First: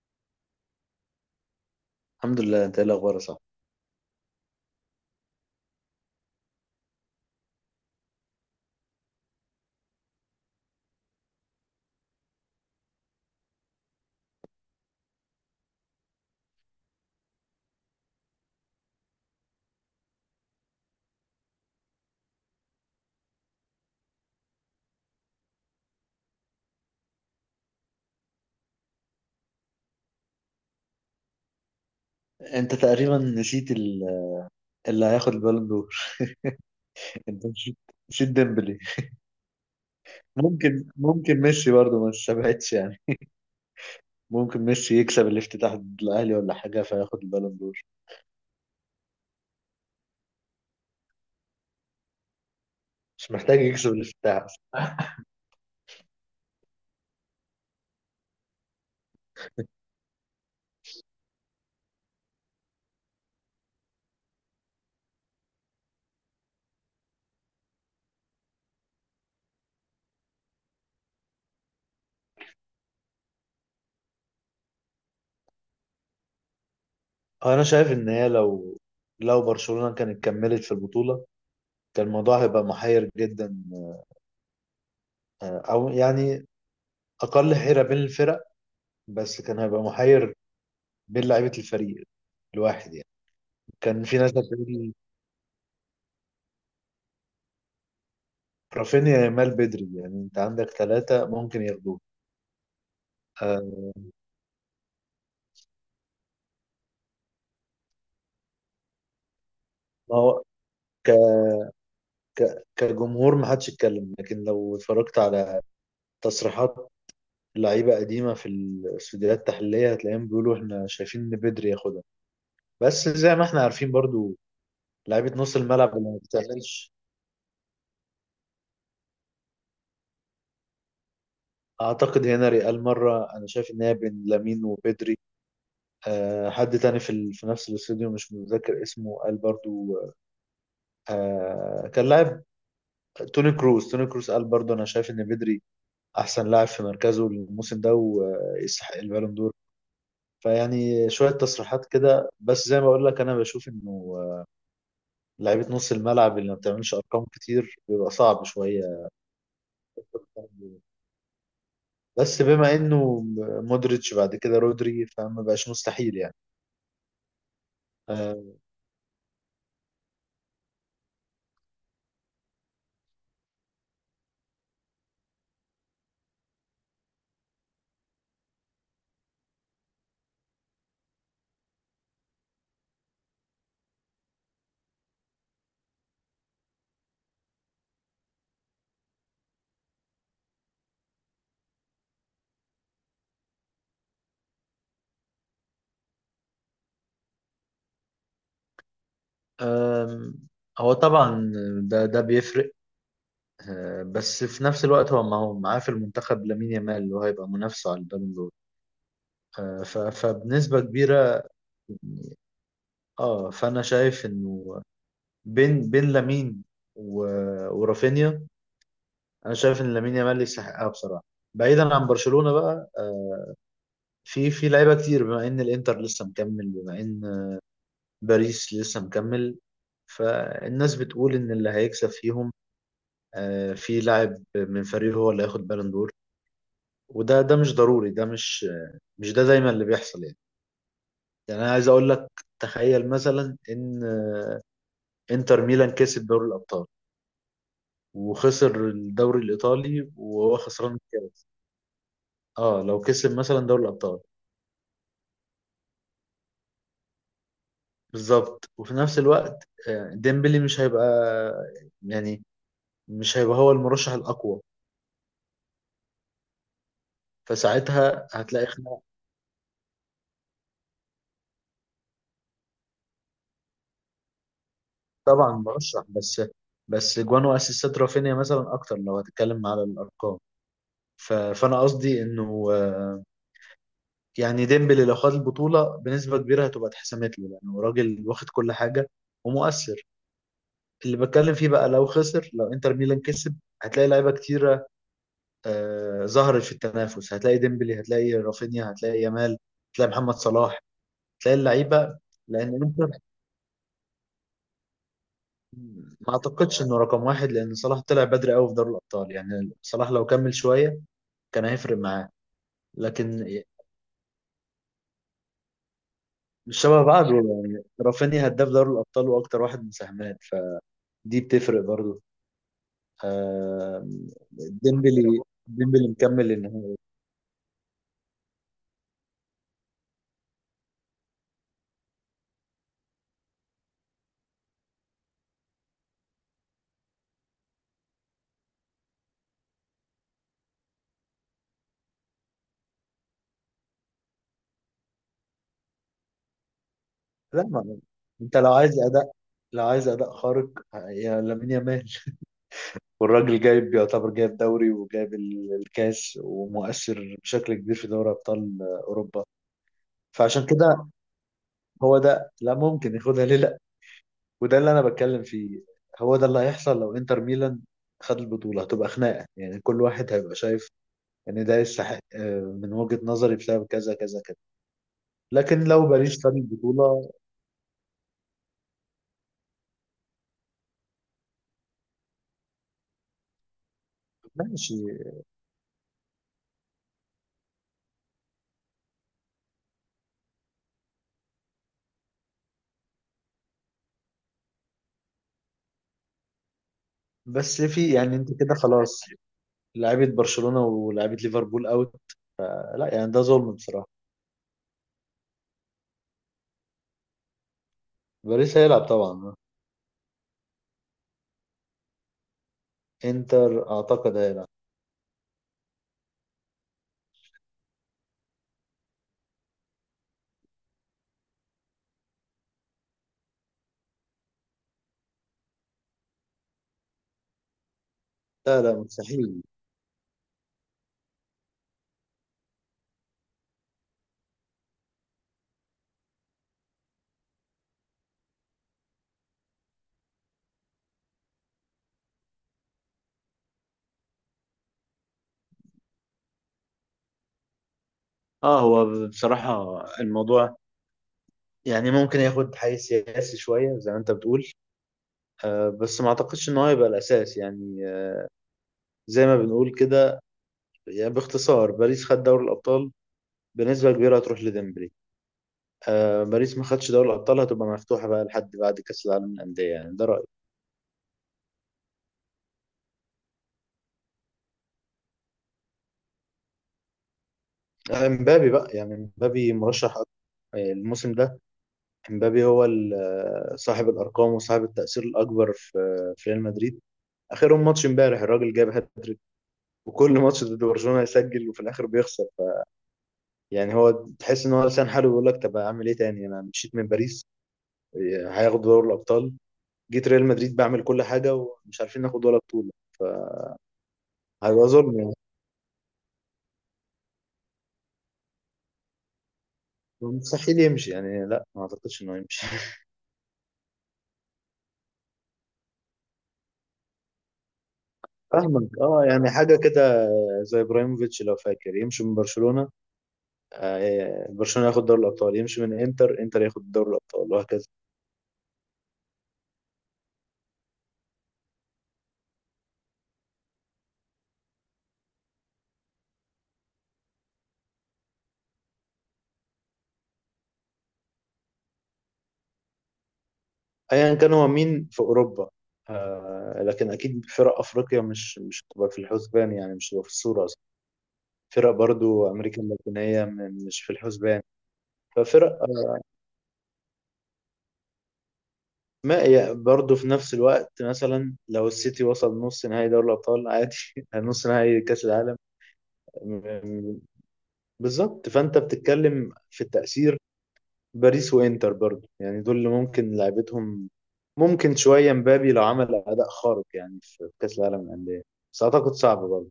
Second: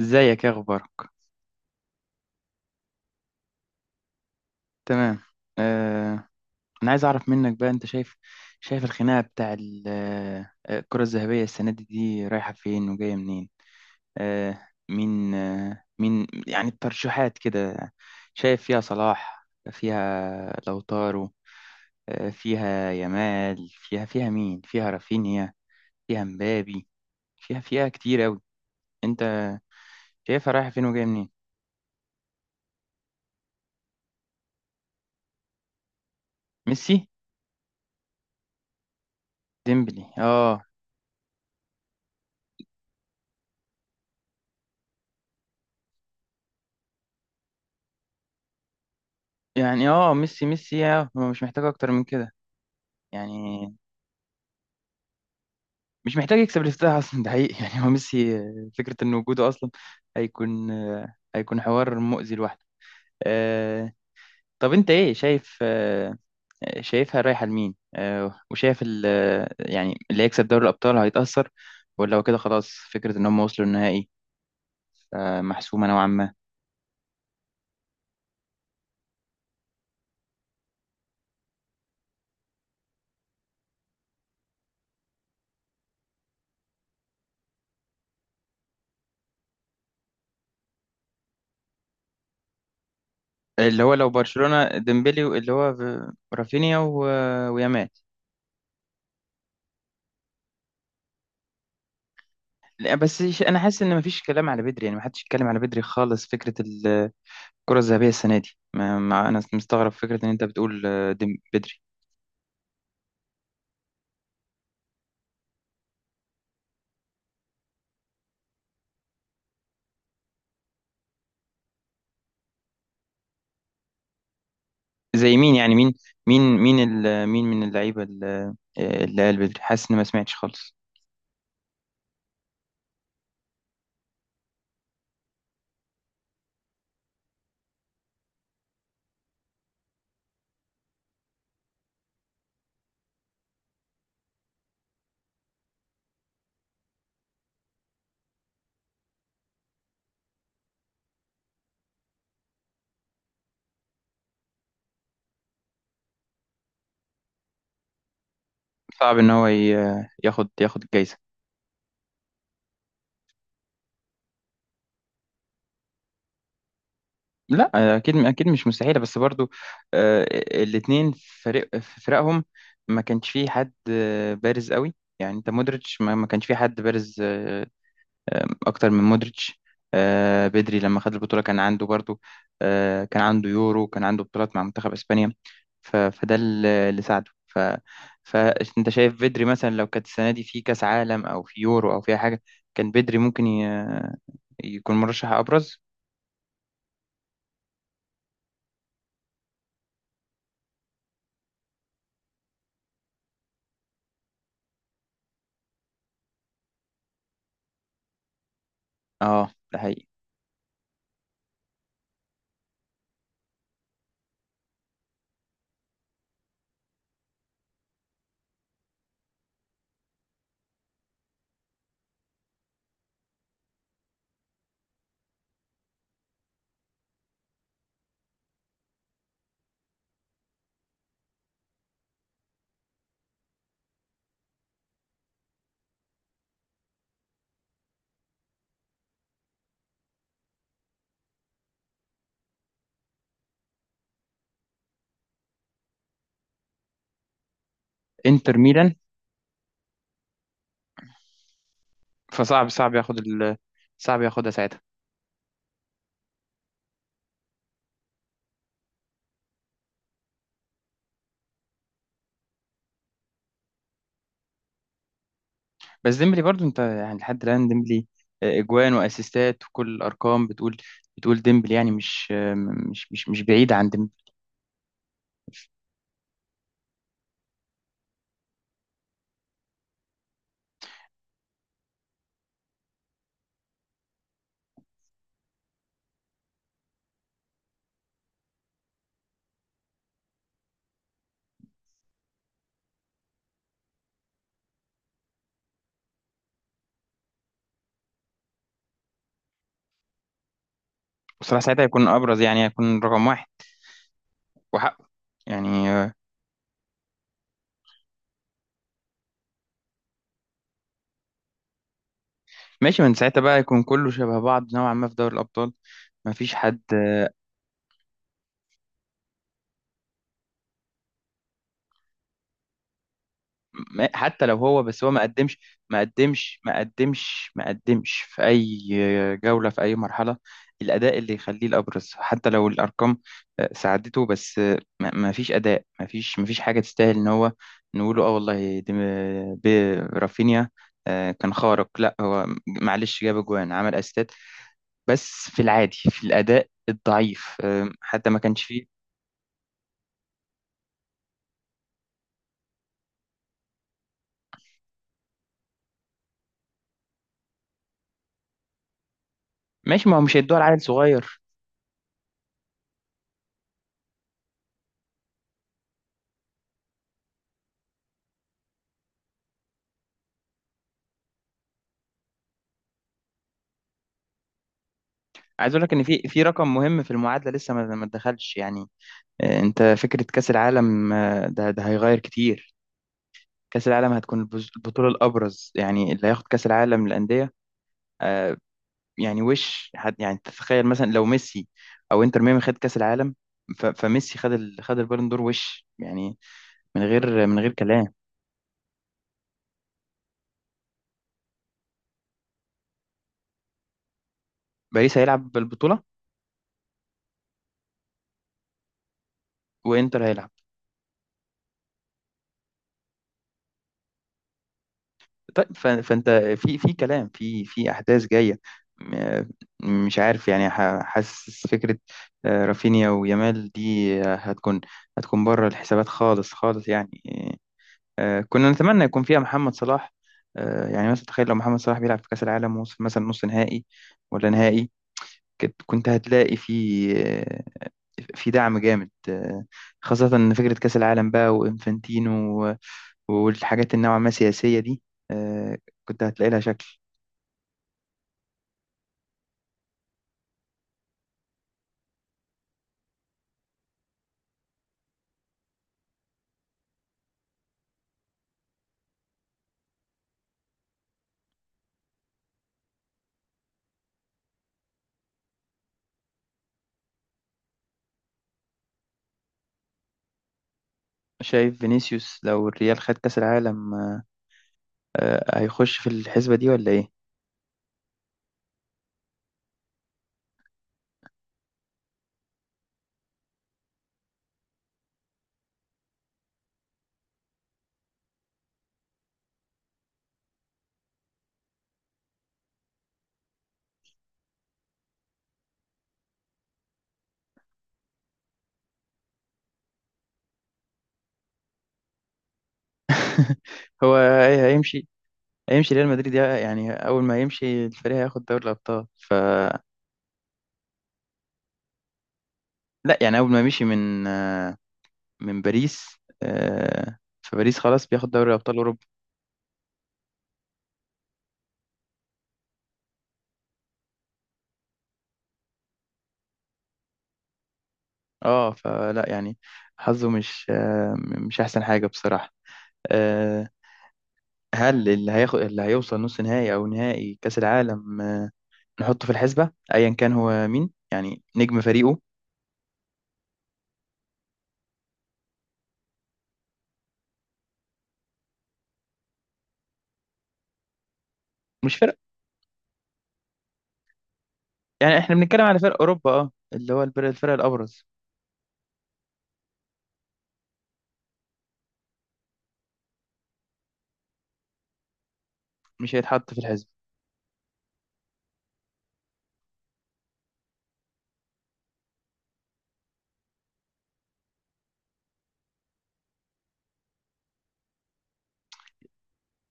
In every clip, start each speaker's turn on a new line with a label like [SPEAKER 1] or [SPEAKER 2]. [SPEAKER 1] ازيك يا اخبارك؟
[SPEAKER 2] الحمد لله. انت ايه الاخبار؟ صح،
[SPEAKER 1] تمام. آه. انا عايز اعرف منك بقى، انت شايف الخناقه بتاع الكره الذهبيه السنه دي، رايحه فين وجايه منين؟ مين، يعني الترشيحات كده؟ شايف فيها صلاح، فيها لوتارو، فيها يامال، فيها مين؟ فيها رافينيا، فيها مبابي، فيها كتير قوي. انت شايفها رايحه فين وجايه منين؟
[SPEAKER 2] انت تقريبا نسيت اللي هياخد البالون دور.
[SPEAKER 1] ميسي.
[SPEAKER 2] انت نسيت نسيت ديمبلي.
[SPEAKER 1] ديمبلي، اه.
[SPEAKER 2] ممكن ميسي برضه ما استبعدش يعني. ممكن ميسي يكسب الافتتاح ضد الاهلي ولا حاجه فياخد البالون دور.
[SPEAKER 1] يعني ميسي، هو مش محتاج اكتر من كده،
[SPEAKER 2] مش محتاج
[SPEAKER 1] يعني.
[SPEAKER 2] يكسب الافتتاح اصلا.
[SPEAKER 1] مش محتاج يكسب الافتتاح اصلا، ده حقيقي. يعني هو ميسي، فكره ان وجوده اصلا هيكون حوار مؤذي لوحده. آه، طب، انت ايه شايف؟ شايفها رايحه لمين؟ وشايف يعني اللي هيكسب دوري الابطال هيتاثر، ولا هو كده خلاص؟ فكره ان هم وصلوا النهائي، محسومه نوعا ما.
[SPEAKER 2] هو انا شايف ان هي لو برشلونه كانت كملت في البطوله كان الموضوع هيبقى محير جدا، او يعني اقل حيره بين الفرق، بس كان هيبقى محير بين لعيبه الفريق الواحد يعني.
[SPEAKER 1] اللي هو
[SPEAKER 2] كان
[SPEAKER 1] لو
[SPEAKER 2] في ناس
[SPEAKER 1] برشلونه
[SPEAKER 2] هتقول
[SPEAKER 1] ديمبلي، اللي هو رافينيا ويامال.
[SPEAKER 2] رافينيا، يامال، بدري، يعني انت عندك ثلاثة ممكن ياخدوه.
[SPEAKER 1] لا، بس انا
[SPEAKER 2] آه،
[SPEAKER 1] حاسس ان مفيش كلام على بدري، يعني محدش يتكلم على بدري خالص. فكره الكرة الذهبية السنة دي، ما أنا مستغرب
[SPEAKER 2] ما
[SPEAKER 1] فكرة إن
[SPEAKER 2] هو
[SPEAKER 1] أنت بتقول
[SPEAKER 2] ك...
[SPEAKER 1] بدري.
[SPEAKER 2] كجمهور ما حدش يتكلم، لكن لو اتفرجت على تصريحات لعيبة قديمة في الاستوديوهات التحليلية هتلاقيهم بيقولوا احنا شايفين ان بدري ياخدها. بس زي ما احنا عارفين برضو لعيبة
[SPEAKER 1] زي مين؟
[SPEAKER 2] نص
[SPEAKER 1] يعني مين
[SPEAKER 2] الملعب اللي ما
[SPEAKER 1] مين
[SPEAKER 2] بتعملش.
[SPEAKER 1] مين مين من اللعيبة اللي قال بدري؟ حاسس إن ما سمعتش خالص.
[SPEAKER 2] اعتقد هنا ريال مرة انا شايف ان هي بين لامين وبدري. أه، حد تاني في نفس الاستوديو مش متذكر اسمه قال برضو، أه كان لاعب، توني كروس قال برضو انا شايف ان بدري احسن لاعب في مركزه الموسم ده ويستحق البالون دور. فيعني شويه تصريحات كده، بس زي ما بقول لك انا بشوف انه لعيبه نص الملعب اللي ما بتعملش ارقام كتير بيبقى صعب شويه.
[SPEAKER 1] صعب إن هو ياخد الجايزة.
[SPEAKER 2] بس بما انه مودريتش بعد كده رودري فما بقاش مستحيل يعني.
[SPEAKER 1] لا، أكيد أكيد
[SPEAKER 2] أم،
[SPEAKER 1] مش مستحيلة، بس برضو آه، الاتنين فريق في فرقهم ما كانش فيه حد بارز قوي. يعني أنت مودريتش، ما كانش فيه حد بارز اكتر من مودريتش. بدري لما خد البطوله كان عنده برضو، كان عنده يورو، كان عنده بطولات مع منتخب اسبانيا. فده اللي ساعده، ف. فانت شايف بدري مثلا لو كانت السنه دي في كاس عالم او في يورو او في أي حاجه، كان بدري ممكن يكون مرشح ابرز.
[SPEAKER 2] آم، هو طبعا ده بيفرق. أه، بس في نفس الوقت هو ما هو معاه في المنتخب لامين يامال اللي هو هيبقى منافسه على البالون دور.
[SPEAKER 1] اه، ده
[SPEAKER 2] أه،
[SPEAKER 1] حقيقي.
[SPEAKER 2] فبنسبه كبيره. اه فانا شايف انه بين لامين و... ورافينيا. انا شايف ان لامين يامال يستحقها بصراحه، بعيدا عن برشلونه بقى. آه، في لعيبه كتير بما ان الانتر لسه مكمل، بما ان باريس لسه مكمل. فالناس بتقول ان اللي هيكسب فيهم، آه، في لاعب من فريقه هو اللي هياخد بالون دور. وده مش ضروري، ده مش دايما اللي بيحصل يعني. يعني انا عايز اقول لك، تخيل مثلا ان انتر ميلان كسب دوري الابطال
[SPEAKER 1] انتر
[SPEAKER 2] وخسر
[SPEAKER 1] ميلان.
[SPEAKER 2] الدوري الايطالي وهو خسران.
[SPEAKER 1] فصعب
[SPEAKER 2] اه
[SPEAKER 1] صعب
[SPEAKER 2] لو
[SPEAKER 1] ياخد
[SPEAKER 2] كسب مثلا دوري الابطال.
[SPEAKER 1] صعب ياخدها ساعتها.
[SPEAKER 2] بالظبط، وفي نفس الوقت آه، ديمبلي مش هيبقى يعني مش هيبقى هو المرشح الاقوى،
[SPEAKER 1] بس ديمبلي برضو، انت يعني، لحد الان ديمبلي
[SPEAKER 2] فساعتها هتلاقي
[SPEAKER 1] اجوان
[SPEAKER 2] خناقه.
[SPEAKER 1] واسيستات وكل الارقام بتقول ديمبلي، يعني مش آه، مش مش مش بعيد عن ديمبلي.
[SPEAKER 2] طبعا مرشح، بس بس جوان واسيستات رافينيا مثلا اكتر لو هتتكلم على الارقام. فانا قصدي انه، آه، يعني ديمبلي لو خد البطوله بنسبه كبيره هتبقى اتحسمت له، لانه راجل واخد كل حاجه ومؤثر. اللي بتكلم فيه بقى لو خسر، لو انتر ميلان كسب هتلاقي لعيبه كتير آه، ظهرت في التنافس. هتلاقي ديمبلي، هتلاقي رافينيا، هتلاقي يامال، هتلاقي محمد صلاح، هتلاقي
[SPEAKER 1] بصراحة ساعتها هيكون
[SPEAKER 2] اللعيبه.
[SPEAKER 1] أبرز، يعني
[SPEAKER 2] لان
[SPEAKER 1] هيكون
[SPEAKER 2] انت،
[SPEAKER 1] رقم واحد وحقه، يعني.
[SPEAKER 2] ما اعتقدش انه رقم واحد، لان صلاح طلع بدري قوي في دوري الابطال. يعني صلاح لو كمل شويه كان هيفرق معاه.
[SPEAKER 1] ماشي، من ساعتها
[SPEAKER 2] لكن
[SPEAKER 1] بقى يكون كله شبه بعض نوعا ما في دوري الأبطال. ما فيش
[SPEAKER 2] مش
[SPEAKER 1] حد.
[SPEAKER 2] شبه بعض يعني، رافينيا هداف دوري الابطال واكتر واحد مساهمات، فدي بتفرق برضو. آه،
[SPEAKER 1] حتى لو هو، بس هو ما
[SPEAKER 2] ديمبلي
[SPEAKER 1] قدمش ما
[SPEAKER 2] ديمبلي مكمل
[SPEAKER 1] قدمش ما
[SPEAKER 2] النهائي.
[SPEAKER 1] قدمش ما قدمش في أي جولة، في أي مرحلة. الأداء اللي يخليه الأبرز، حتى لو الأرقام ساعدته، بس ما فيش أداء، ما فيش حاجة تستاهل إن هو نقوله آه والله دي رافينيا. كان خارق؟ لا، هو معلش جاب أجوان، عمل أسيستات، بس في العادي، في الاداء الضعيف،
[SPEAKER 2] لا، ما
[SPEAKER 1] حتى ما
[SPEAKER 2] انت
[SPEAKER 1] كانش فيه.
[SPEAKER 2] لو عايز اداء خارق يا لامين يامال. والراجل جايب يعتبر جايب دوري وجايب الكاس ومؤثر بشكل كبير في دوري ابطال اوروبا.
[SPEAKER 1] ماشي، ما هو مش هيدوها
[SPEAKER 2] فعشان
[SPEAKER 1] لعيل
[SPEAKER 2] كده
[SPEAKER 1] صغير.
[SPEAKER 2] هو ده، لا ممكن ياخدها ليه، لا. وده اللي انا بتكلم فيه، هو ده اللي هيحصل لو انتر ميلان خد البطوله. هتبقى خناقه يعني، كل واحد هيبقى شايف ان ده يستحق آه، من وجهه نظري بسبب كذا كذا كذا.
[SPEAKER 1] عايز
[SPEAKER 2] لكن
[SPEAKER 1] اقول لك ان
[SPEAKER 2] لو
[SPEAKER 1] في
[SPEAKER 2] باريس خد
[SPEAKER 1] رقم مهم في
[SPEAKER 2] البطوله،
[SPEAKER 1] المعادله لسه ما اتدخلش، يعني. أه، انت فكره كاس العالم، ده هيغير كتير. كاس العالم هتكون
[SPEAKER 2] ماشي.
[SPEAKER 1] البطوله الابرز، يعني اللي هياخد كاس العالم للانديه. أه، يعني وش حد، يعني تتخيل مثلا لو ميسي او انتر ميامي خد كاس العالم، فميسي خد خد البالون دور، وش يعني؟ من غير
[SPEAKER 2] بس في
[SPEAKER 1] كلام.
[SPEAKER 2] يعني انت كده خلاص، لعيبه برشلونه ولعيبه ليفربول اوت، لا يعني ده ظلم بصراحه.
[SPEAKER 1] باريس هيلعب بالبطوله،
[SPEAKER 2] باريس هيلعب طبعا،
[SPEAKER 1] وانتر هيلعب.
[SPEAKER 2] انتر اعتقد هيلعب.
[SPEAKER 1] طيب، فانت في كلام، في احداث جايه، م- مش عارف، يعني حاسس. فكره رافينيا ويامال دي هتكون بره الحسابات، خالص خالص، يعني. كنا
[SPEAKER 2] لا لا
[SPEAKER 1] نتمنى يكون فيها
[SPEAKER 2] مستحيل.
[SPEAKER 1] محمد صلاح. يعني مثلا تخيل لو محمد صلاح بيلعب في كاس العالم ووصل مثلا نص نهائي ولا نهائي، كنت هتلاقي آه، في دعم جامد، خاصة إن فكرة كأس العالم بقى وإنفانتينو والحاجات النوعا ما سياسية دي، آه، كنت هتلاقي لها شكل.
[SPEAKER 2] اه هو بصراحة الموضوع يعني ممكن ياخد حيز سياسي شوية زي ما انت بتقول، آه بس ما اعتقدش ان هو هيبقى الاساس يعني. آه زي ما بنقول كده، يعني باختصار باريس خد دوري الابطال بنسبة كبيرة هتروح لديمبلي. آه باريس ما خدش دوري الابطال هتبقى مفتوحة بقى لحد بعد كاس العالم للأندية، يعني ده رأيي.
[SPEAKER 1] شايف فينيسيوس لو الريال خد كأس العالم هيخش في الحسبة دي ولا ايه؟
[SPEAKER 2] آه، امبابي بقى يعني امبابي مرشح أكتر. آه، الموسم ده امبابي هو آه، صاحب الارقام وصاحب التأثير الاكبر في ريال مدريد. اخرهم ماتش امبارح الراجل جاب هاتريك، وكل ماتش ضد برشلونه يسجل وفي الاخر بيخسر يعني هو تحس ان هو لسان حاله بيقول لك طب اعمل ايه تاني؟ انا مشيت من باريس هياخد دوري الابطال، جيت ريال مدريد بعمل كل حاجه ومش عارفين ناخد ولا بطوله،
[SPEAKER 1] هو
[SPEAKER 2] فهيبقى
[SPEAKER 1] هيمشي
[SPEAKER 2] ظلم يعني.
[SPEAKER 1] هيمشي ريال مدريد، يعني اول ما يمشي الفريق هياخد دوري الابطال، ف.
[SPEAKER 2] مستحيل يمشي يعني، لا ما اعتقدش انه يمشي.
[SPEAKER 1] لا، يعني اول ما مشي من من باريس، فباريس خلاص بياخد دوري ابطال
[SPEAKER 2] فاهمك،
[SPEAKER 1] اوروبا.
[SPEAKER 2] اه يعني حاجه كده زي ابراهيموفيتش لو فاكر، يمشي من برشلونه آه، برشلونه ياخد دوري الابطال، يمشي من انتر، انتر ياخد دوري الابطال، وهكذا.
[SPEAKER 1] اه فلا، يعني حظه مش احسن حاجة، بصراحة. آه، هل اللي هياخد اللي هيوصل نص نهائي او نهائي كأس العالم نحطه في الحسبة ايا كان هو مين، يعني نجم فريقه؟
[SPEAKER 2] ايا كان هو مين في اوروبا. آه لكن اكيد فرق افريقيا مش هتبقى في الحسبان يعني، مش هتبقى في الصوره اصلا. فرق
[SPEAKER 1] مش،
[SPEAKER 2] برضو امريكا اللاتينيه مش في الحسبان.
[SPEAKER 1] يعني احنا بنتكلم
[SPEAKER 2] ففرق
[SPEAKER 1] على فرق
[SPEAKER 2] آه،
[SPEAKER 1] اوروبا، اللي هو الفرق الابرز.
[SPEAKER 2] ما يعني برضو في نفس الوقت مثلا لو السيتي وصل نص نهائي دوري الابطال عادي، نص نهائي كاس العالم.
[SPEAKER 1] مش هيتحط
[SPEAKER 2] م-
[SPEAKER 1] في الحزب.
[SPEAKER 2] م- بالظبط، فانت بتتكلم في التاثير. باريس وانتر برضو يعني دول اللي ممكن لعبتهم، ممكن شويه مبابي لو عمل اداء خارق يعني في كاس العالم للانديه، بس اعتقد صعب برضو.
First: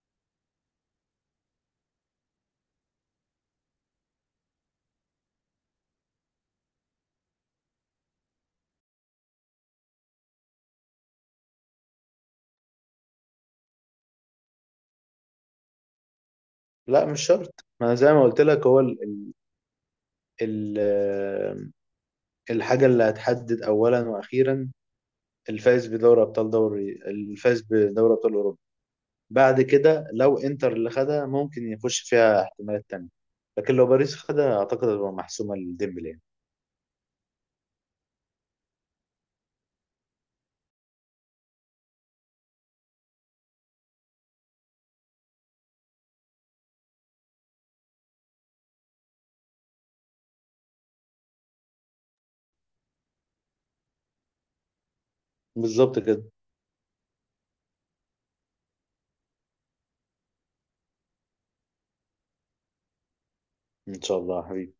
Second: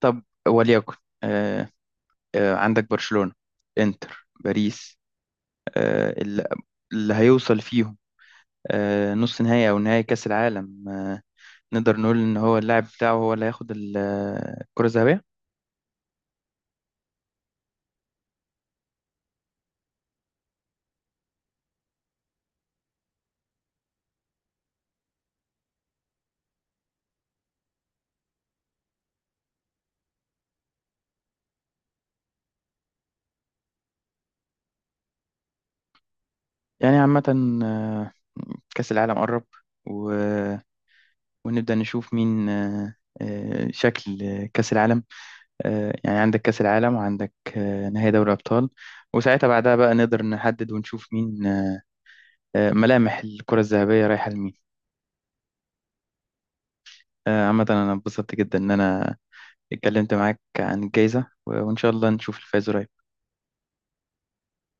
[SPEAKER 1] طب، وليكن، آه عندك برشلونة، انتر، باريس، آه، اللي هيوصل فيهم نص نهائي او نهائي كاس العالم، نقدر نقول ان هو اللاعب بتاعه هو اللي هياخد الكرة الذهبية.
[SPEAKER 2] لا مش شرط، ما انا زي ما قلت لك هو ال ال- الحاجه اللي هتحدد اولا واخيرا الفائز بدوري ابطال، الفائز بدوري ابطال اوروبا. بعد كده لو انتر اللي خدها ممكن يخش فيها احتمالات تانية، لكن لو باريس خدها اعتقد هتبقى محسومه لديمبلي يعني.
[SPEAKER 1] يعني عامة، آه كاس العالم قرب، و... ونبدأ نشوف مين، شكل كاس العالم. يعني عندك كأس العالم، وعندك نهائي دوري أبطال، وساعتها بعدها بقى نقدر نحدد ونشوف مين. ملامح الكرة الذهبية رايحة لمين؟
[SPEAKER 2] بالظبط كده.
[SPEAKER 1] عامة، أنا اتبسطت جدا إن أنا اتكلمت معاك عن الجايزة، وإن شاء الله نشوف الفائز قريب.
[SPEAKER 2] ان شاء الله يا حبيبي.